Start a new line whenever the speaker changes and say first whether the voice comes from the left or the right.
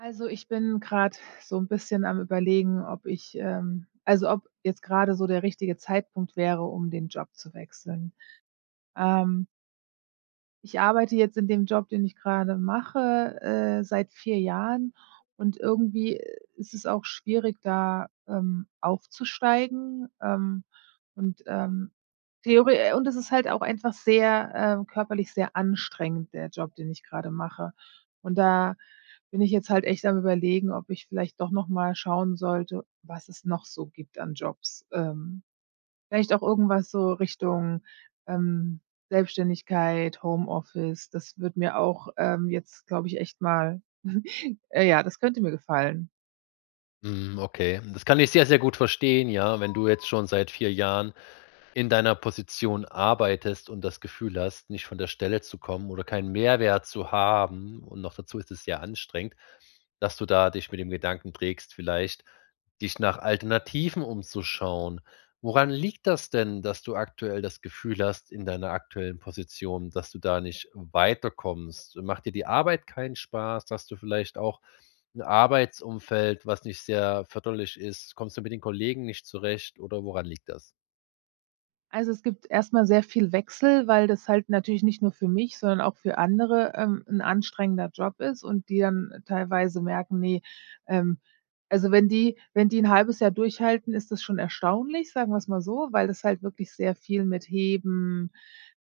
right: Also, ich bin grade so 'n bisschen am Überlegen, ob ich ähm, also, ob jetzt grade so der richtige Zeitpunkt wäre, um den Job zu wechseln, ähm. Ich arbeite jetzt in dem Job, den ich grade mache, äh, seit 4 Jahren und irgendwie ist es auch schwierig, da, ähm, aufzusteigen. Ähm, und ähm, theore und es ist halt auch einfach sehr äh, körperlich sehr anstrengend, der Job, den ich grade mache. Und da bin ich jetzt halt echt am Überlegen, ob ich vielleicht doch noch mal schauen sollte, was es noch so gibt an Jobs, ähm, vielleicht auch irgendwas so Richtung, ähm, Selbstständigkeit, Homeoffice. Das würde mir auch, ähm, jetzt, glaube ich, echt mal äh ja, das könnte mir gefallen.
left: Mhm, okay, das kann ich sehr, sehr gut verstehen, ja, wenn du jetzt schon seit 4 Jahren in deiner Position arbeitest und das Gefühl hast, nicht von der Stelle zu kommen oder keinen Mehrwert zu haben, und noch dazu ist es sehr anstrengend, dass du da dich mit dem Gedanken trägst, vielleicht dich nach Alternativen umzuschauen. Woran liegt das denn, dass du aktuell das Gefühl hast, in deiner aktuellen Position, dass du da nicht weiterkommst? Macht dir die Arbeit keinen Spaß, hast du vielleicht auch 'n Arbeitsumfeld, was nicht sehr förderlich ist? Kommst du mit den Kollegen nicht zurecht, oder woran liegt das?
right: Also, es gibt erstmal sehr viel Wechsel, weil das halt natürlich nicht nur für mich, sondern auch für andere, ähm, 'n anstrengender Job ist und die dann teilweise merken, ne, ähm also, wenn die wenn die 'n 0,5 Jahr durchhalten, ist das schon erstaunlich, sagen wir's mal so, weil das halt wirklich sehr viel mit Heben,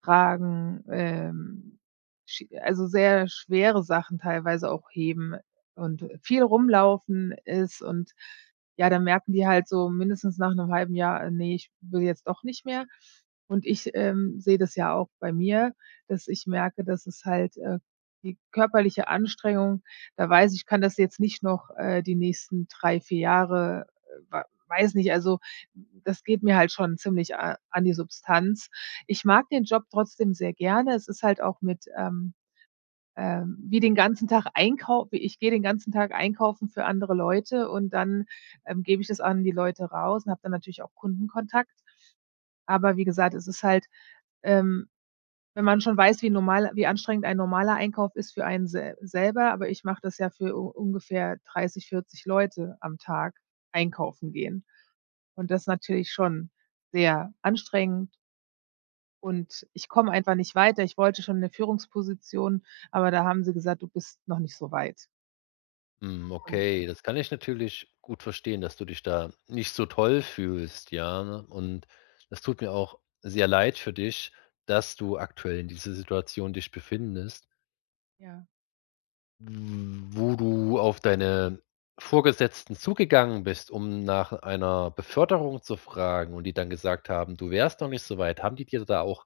right: Tragen, ähm, Sch also sehr schwere Sachen teilweise auch heben und, äh, viel rumlaufen ist und, ja, da merken die halt so mindestens nach 'nem 0,5 Jahr, äh, ne, ich will jetzt doch nicht mehr. Und ich, ähm, sehe das ja auch bei mir, dass ich merke, dass es halt äh, die körperliche Anstrengung, da weiß ich, ich kann das jetzt nicht noch, äh, die nächsten 3, 4 Jahre, äh, wa weiß nicht, also, das geht mir halt schon ziemlich a an die Substanz. Ich mag den Job trotzdem sehr gerne. Es ist halt auch mit ähm, ähm, wie den ganzen Tag einkaufen. Ich gehe den ganzen Tag einkaufen für andere Leute. Und dann, ähm, gebe ich das an die Leute raus und habe dann natürlich auch Kundenkontakt. Aber, wie gesagt, es ist halt ähm, wenn man schon weiß, wie normal wie anstrengend ein normaler Einkauf ist für einen se selber. Aber ich mache das ja für u ungefähr 30, 40 Leute am Tag, einkaufen gehen. Und das ist natürlich schon sehr anstrengend. Und ich komme einfach nicht weiter. Ich wollte schon 'ne Führungsposition, aber da haben sie gesagt: „Du bist noch nicht so weit.“
left: Mhm.
right: Und
left: Okay, das kann ich natürlich gut verstehen, dass du dich da nicht so toll fühlst. Ja, und das tut mir auch sehr leid für dich, dass du aktuell in dieser Situation dich befindest.
right: Ja.
left: Wo du auf deine Vorgesetzten zugegangen bist, um nach einer Beförderung zu fragen und die dann gesagt haben, du wärst noch nicht so weit. Haben die dir da auch,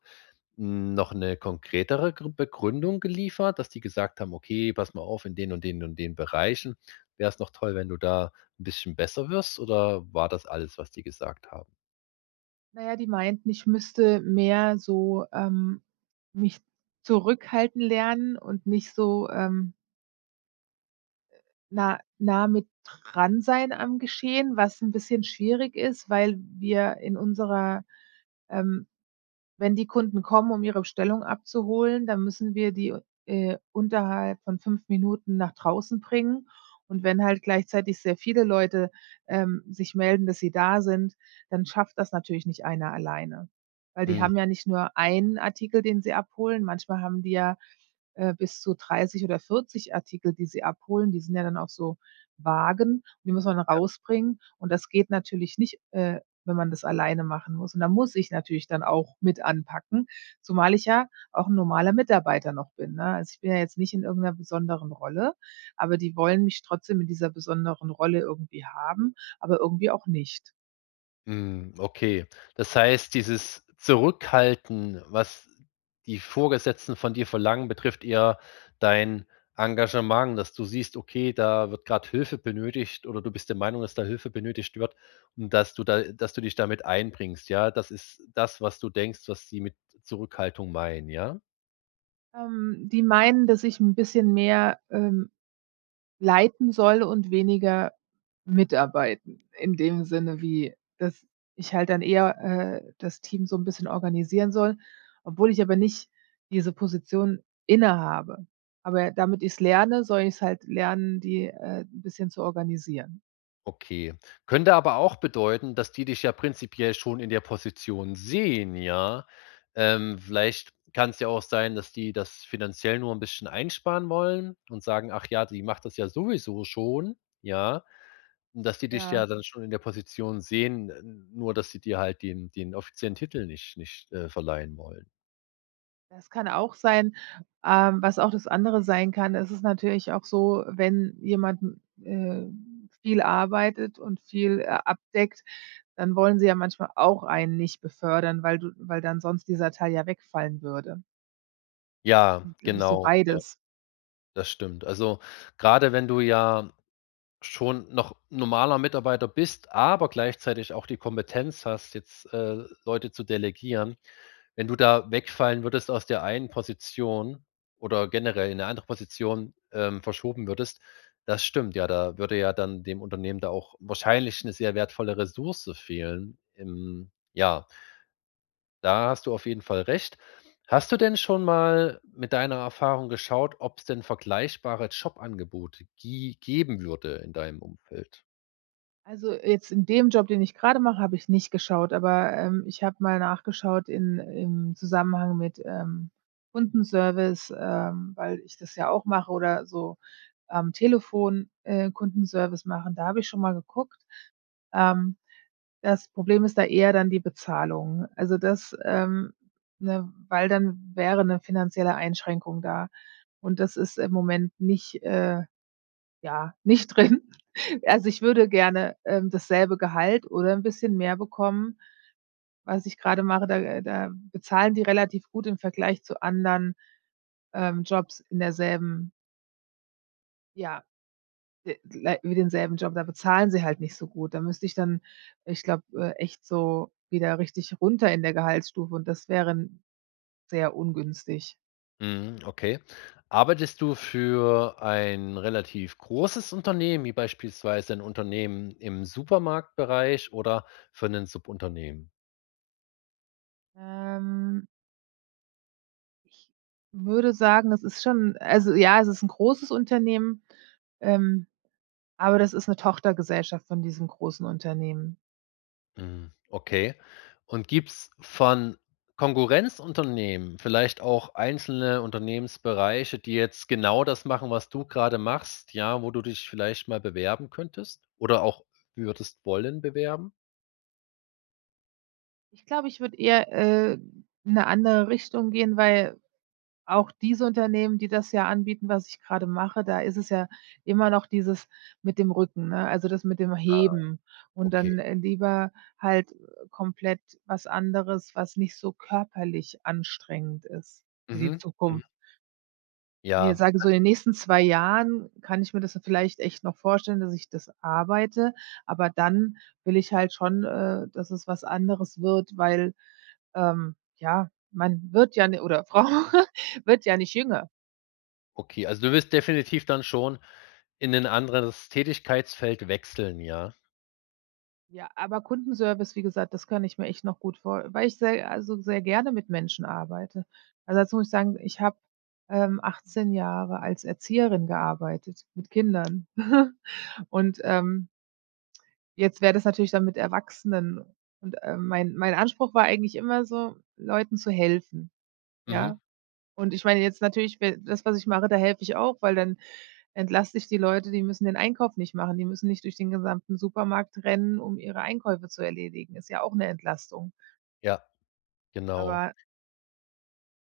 left: hm, noch 'ne konkretere Gr Begründung geliefert, dass die gesagt haben: „Okay, pass mal auf, in den und den und den Bereichen wäre es noch toll, wenn du da 'n bisschen besser wirst.“ Oder war das alles, was die gesagt haben?
right: Na ja, die meinten, ich müsste mehr so, ähm, mich zurückhalten lernen und nicht so, ähm äh, nah nah mit dran sein am Geschehen, was 'n bisschen schwierig ist, weil wir in unserer, ähm wenn die Kunden kommen, um ihre Bestellung abzuholen, dann müssen wir die, äh, unterhalb von 5 Minuten nach draußen bringen. Und wenn halt gleichzeitig sehr viele Leute, ähm, sich melden, dass sie da sind, dann schafft das natürlich nicht einer alleine. Weil die
left: Mhm.
right: haben ja nicht nur 1 Artikel, den sie abholen, manchmal haben wir, äh, bis zu 30 oder 40 Artikel, die sie abholen. Die sind ja dann auch so Wagen, die muss man
left: Ja.
right: rausbringen. Und das geht natürlich nicht, äh, wenn man das alleine machen muss. Und da muss ich natürlich dann auch mit anpacken, zumal ich ja auch 'n normaler Mitarbeiter noch bin. Ne, also, ich bin ja jetzt nicht in irgend 'ner besonderen Rolle, aber die wollen mich trotzdem in dieser besonderen Rolle irgendwie haben, aber irgendwie auch nicht.
left: Mhm, okay. Das heißt, dieses Zurückhalten, was die Vorgesetzten von dir verlangen, betrifft eher dein Engagement, dass du siehst, okay, da wird gerade Hilfe benötigt oder du bist der Meinung, dass da Hilfe benötigt wird. Und dass du da äh, dass du dich da mit einbringst. Ja, das ist das, was du denkst, was sie mit Zurückhaltung meinen. Ja?
right: Ähm, die meinen, dass ich 'n bisschen mehr, ähm, leiten soll und weniger mitarbeiten in dem Sinne wie dass ich halt dann eher, äh, das Team so 'n bisschen organisieren soll, obwohl ich aber nicht diese Position inne habe. Aber damit ich's lerne, soll ich's halt lernen, die, äh, 'n bisschen zu organisieren.
left: Okay, könnte aber auch bedeuten, dass die dich ja prinzipiell schon in der Position sehen, ja? Ähm, vielleicht kann's ja auch sein, dass die das finanziell nur 'n bisschen einsparen wollen und sagen: „Ach ja, die macht das ja sowieso schon.“ Ja? Und, dass die dich
right: Ja.
left: ja dann schon in der Position sehen. N nur dass sie dir halt den den offiziellen Titel nicht nicht, äh, verleihen wollen.
right: Das kann auch sein. Ähm, was auch das andere sein kann. Es ist natürlich auch so, wenn jemand n äh, viel arbeitet und viel, äh, abdeckt, dann wollen sie ja manchmal auch einen nicht befördern, weil du weil dann sonst dieser Teil ja wegfallen würde.
left: Ja,
right: Ich glaube, ist so
left: genau, ja.
right: beides.
left: Das stimmt, also grade wenn du ja schon noch normaler Mitarbeiter bist, aber gleichzeitig auch die Kompetenz hast, jetzt, äh, Leute zu delegieren. Wenn du da wegfallen würdest, aus der einen Position oder generell in 'ne andere Position, ähm, verschoben würdest, das stimmt ja, da würde ja dann dem Unternehmen da auch wahrscheinlich 'ne sehr wertvolle Ressource fehlen im ja. Da hast du auf jeden Fall recht. Hast du denn schon mal mit deiner Erfahrung geschaut, ob's denn vergleichbare Jobangebote gie geben würde in deinem Umfeld?
right: Also, jetzt in dem Job, den ich grade mache, habe ich nicht geschaut. Aber, ähm, ich habe mal nachgeschaut in im Zusammenhang mit, ähm, Kundenservice, ähm, weil ich das ja auch mache oder so am Telefon, äh, Kundenservice machen. Da habe ich schon mal geguckt. Ähm, das Problem ist da eher dann die Bezahlung. Also das ähm, ne, weil dann wäre 'ne finanzielle Einschränkung da. Und das ist im Moment nicht, äh, ja, nicht drin. Also ich würde gerne, ähm, dasselbe Gehalt oder 'n bisschen mehr bekommen. Was ich grade mache, da da bezahlen die relativ gut im Vergleich zu anderen, ähm, Jobs in derselben Ja, d lei wie denselben Job, da bezahlen sie halt nicht so gut. Da müsste ich dann, ich glaube, äh, echt so wieder richtig runter in der Gehaltsstufe und das wären sehr ungünstig.
left: Mhm, okay. Arbeitest du für ein relativ großes Unternehmen, wie beispielsweise 'n Unternehmen im Supermarktbereich oder für 'nen Subunternehmen?
right: Ähm. Ich würde sagen, das ist schon Also ja, es ist 'n großes Unternehmen. Ähm, aber das ist 'ne Tochtergesellschaft von diesem großen Unternehmen.
left: Mhm, okay. Und gibt's von Konkurrenzunternehmen vielleicht auch einzelne Unternehmensbereiche, die jetzt genau das machen, was du gerade machst. Ja, wo du dich vielleicht mal bewerben könntest oder auch würdest wollen bewerben.
right: Ich glaube, ich würde eher, äh, in 'ne andere Richtung gehen, weil auch diese Unternehmen, die das ja anbieten, was ich gerade mache, da ist es ja immer noch dieses mit dem Rücken ne, also das mit dem
left: Ah,
right: Heben und
left: okay.
right: dann, äh, lieber halt, äh, komplett was anderes, was nicht so körperlich anstrengend ist für die
left: Mhm, mhm.
right: Zukunft. Ne,
left: Ja.
right: sage so in den nächsten zwei Jahren kann ich mir das vielleicht echt noch vorstellen, dass ich das arbeite, aber dann will ich halt schon, äh, dass es was anderes wird, weil, ähm, ja, man wird ja oder Frau wird ja nicht jünger.
left: Okay, also, du willst definitiv dann schon in 'nen anderes Tätigkeitsfeld wechseln, ja.
right: Ja, aber Kundenservice, wie gesagt, das kann ich mir echt noch gut vor weil ich se also sehr gerne mit Menschen arbeite. Also, dazu muss ich sagen, ich habe, ähm, 18 Jahre als Erzieherin gearbeitet, mit Kindern und, ähm jetzt wäre das natürlich dann mit Erwachsenen und, ähm, mein mein Anspruch war eigentlich immer so, Leuten zu helfen,
left: Mhm.
right: ja. Und ich meine, jetzt natürlich be das, was ich mache, da helfe ich auch, weil dann entlaste ich die Leute. Die müssen den Einkauf nicht machen, die müssen nicht durch den gesamten Supermarkt rennen, um ihre Einkäufe zu erledigen. Ist ja auch 'ne Entlastung.
left: Ja, genau.
right: Aber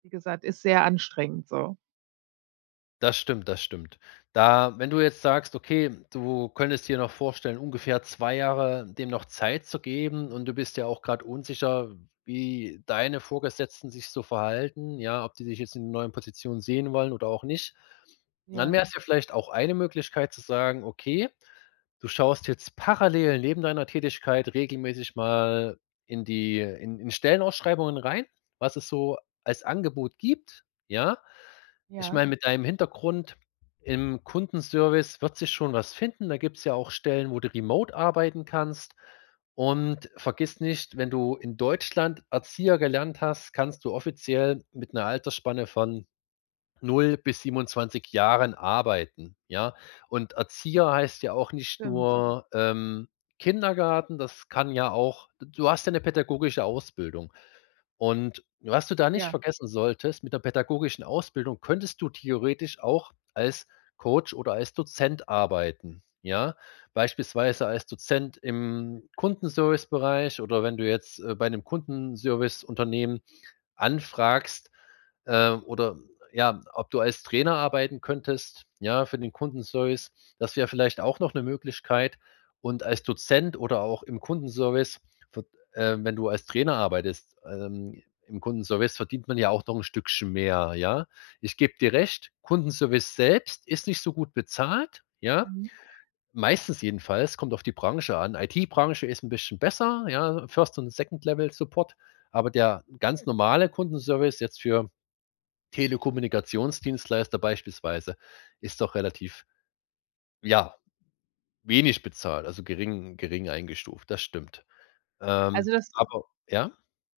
right: wie gesagt, ist sehr anstrengend, so.
left: Das stimmt, das stimmt. Da wenn du jetzt sagst, okay, du könntest dir noch vorstellen, ungefähr 2 Jahre dem noch Zeit zu geben, und du bist ja auch grad unsicher, wie deine Vorgesetzten sich so verhalten, ja, ob die dich jetzt in neuen Positionen sehen wollen oder auch nicht. Dann
right: Ja.
left: wäre es ja vielleicht auch eine Möglichkeit, zu sagen, okay, du schaust jetzt parallel neben deiner Tätigkeit regelmäßig mal in die in in Stellenausschreibungen rein, was es so als Angebot gibt, ja. Ich
right: Ja.
left: meine, mit deinem Hintergrund im Kundenservice wird sich schon was finden. Da gibt's ja auch Stellen, wo du remote arbeiten kannst. Und vergiss nicht, wenn du in Deutschland Erzieher gelernt hast, kannst du offiziell mit 'ner Altersspanne von 0 bis 27 Jahren arbeiten, ja. Und Erzieher heißt ja auch nicht
right: Stimmt.
left: nur, ähm, Kindergarten. Das kann ja auch du hast ja 'ne pädagogische Ausbildung und was du da nicht
right: Ja.
left: vergessen solltest: Mit 'ner pädagogischen Ausbildung könntest du theoretisch auch als Coach oder als Dozent arbeiten, ja, beispielsweise als Dozent im Kundenservicebereich oder wenn du jetzt, äh, bei 'nem Kundenserviceunternehmen anfragst, äh, oder, ja, ob du als Trainer arbeiten könntest, ja, für den Kundenservice. Das wäre vielleicht auch noch 'ne Möglichkeit. Und als Dozent oder auch im Kundenservice v äh, wenn du als Trainer arbeitest, ähm, im Kundenservice verdient man ja auch noch 'n Stückchen mehr, ja? Ich gebe dir recht, Kundenservice selbst ist nicht so gut bezahlt, ja.
right: Mhm.
left: Meistens jedenfalls, kommt auf die Branche an. IT-Branche ist 'n bisschen besser, ja, First und Second-Level-Support. Aber der ganz normale Kundenservice jetzt für Telekommunikationsdienstleister beispielsweise ist doch relativ, ja, wenig bezahlt, also gering gering eingestuft. Das stimmt, ähm,
right: Also das
left: aber ja?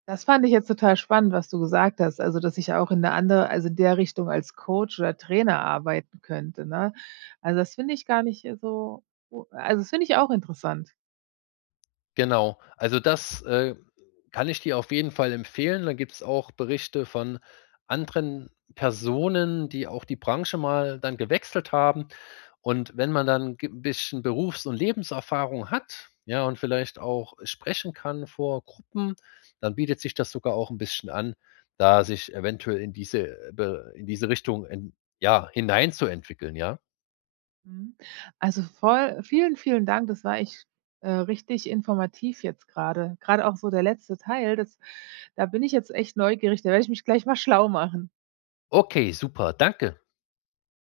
right: das fand ich jetzt total spannend, was du gesagt hast. Also, dass ich auch in 'ne andere also in der Richtung als Coach oder Trainer arbeiten könnte, ne? Also, das finde ich gar nicht, äh, so, o also, das finde ich auch interessant.
left: Genau. Also das, äh, kann ich dir auf jeden Fall empfehlen. Da gibt's auch Berichte von anderen Personen, die auch die Branche mal dann gewechselt haben. Und wenn man dann g bisschen Berufs und Lebenserfahrung hat, ja, und vielleicht auch sprechen kann vor Gruppen, dann bietet sich das sogar auch 'n bisschen an, da sich eventuell in diese, äh, Be in diese Richtung en ja hineinzuentwickeln, ja.
right: Mhm, also voll vielen, vielen Dank. Das war echt, äh, richtig informativ jetzt grade, grade auch so der letzte Teil, das da bin ich jetzt echt neugierig. Da werde ich mich gleich mal schlau machen.
left: Okay, super. Danke.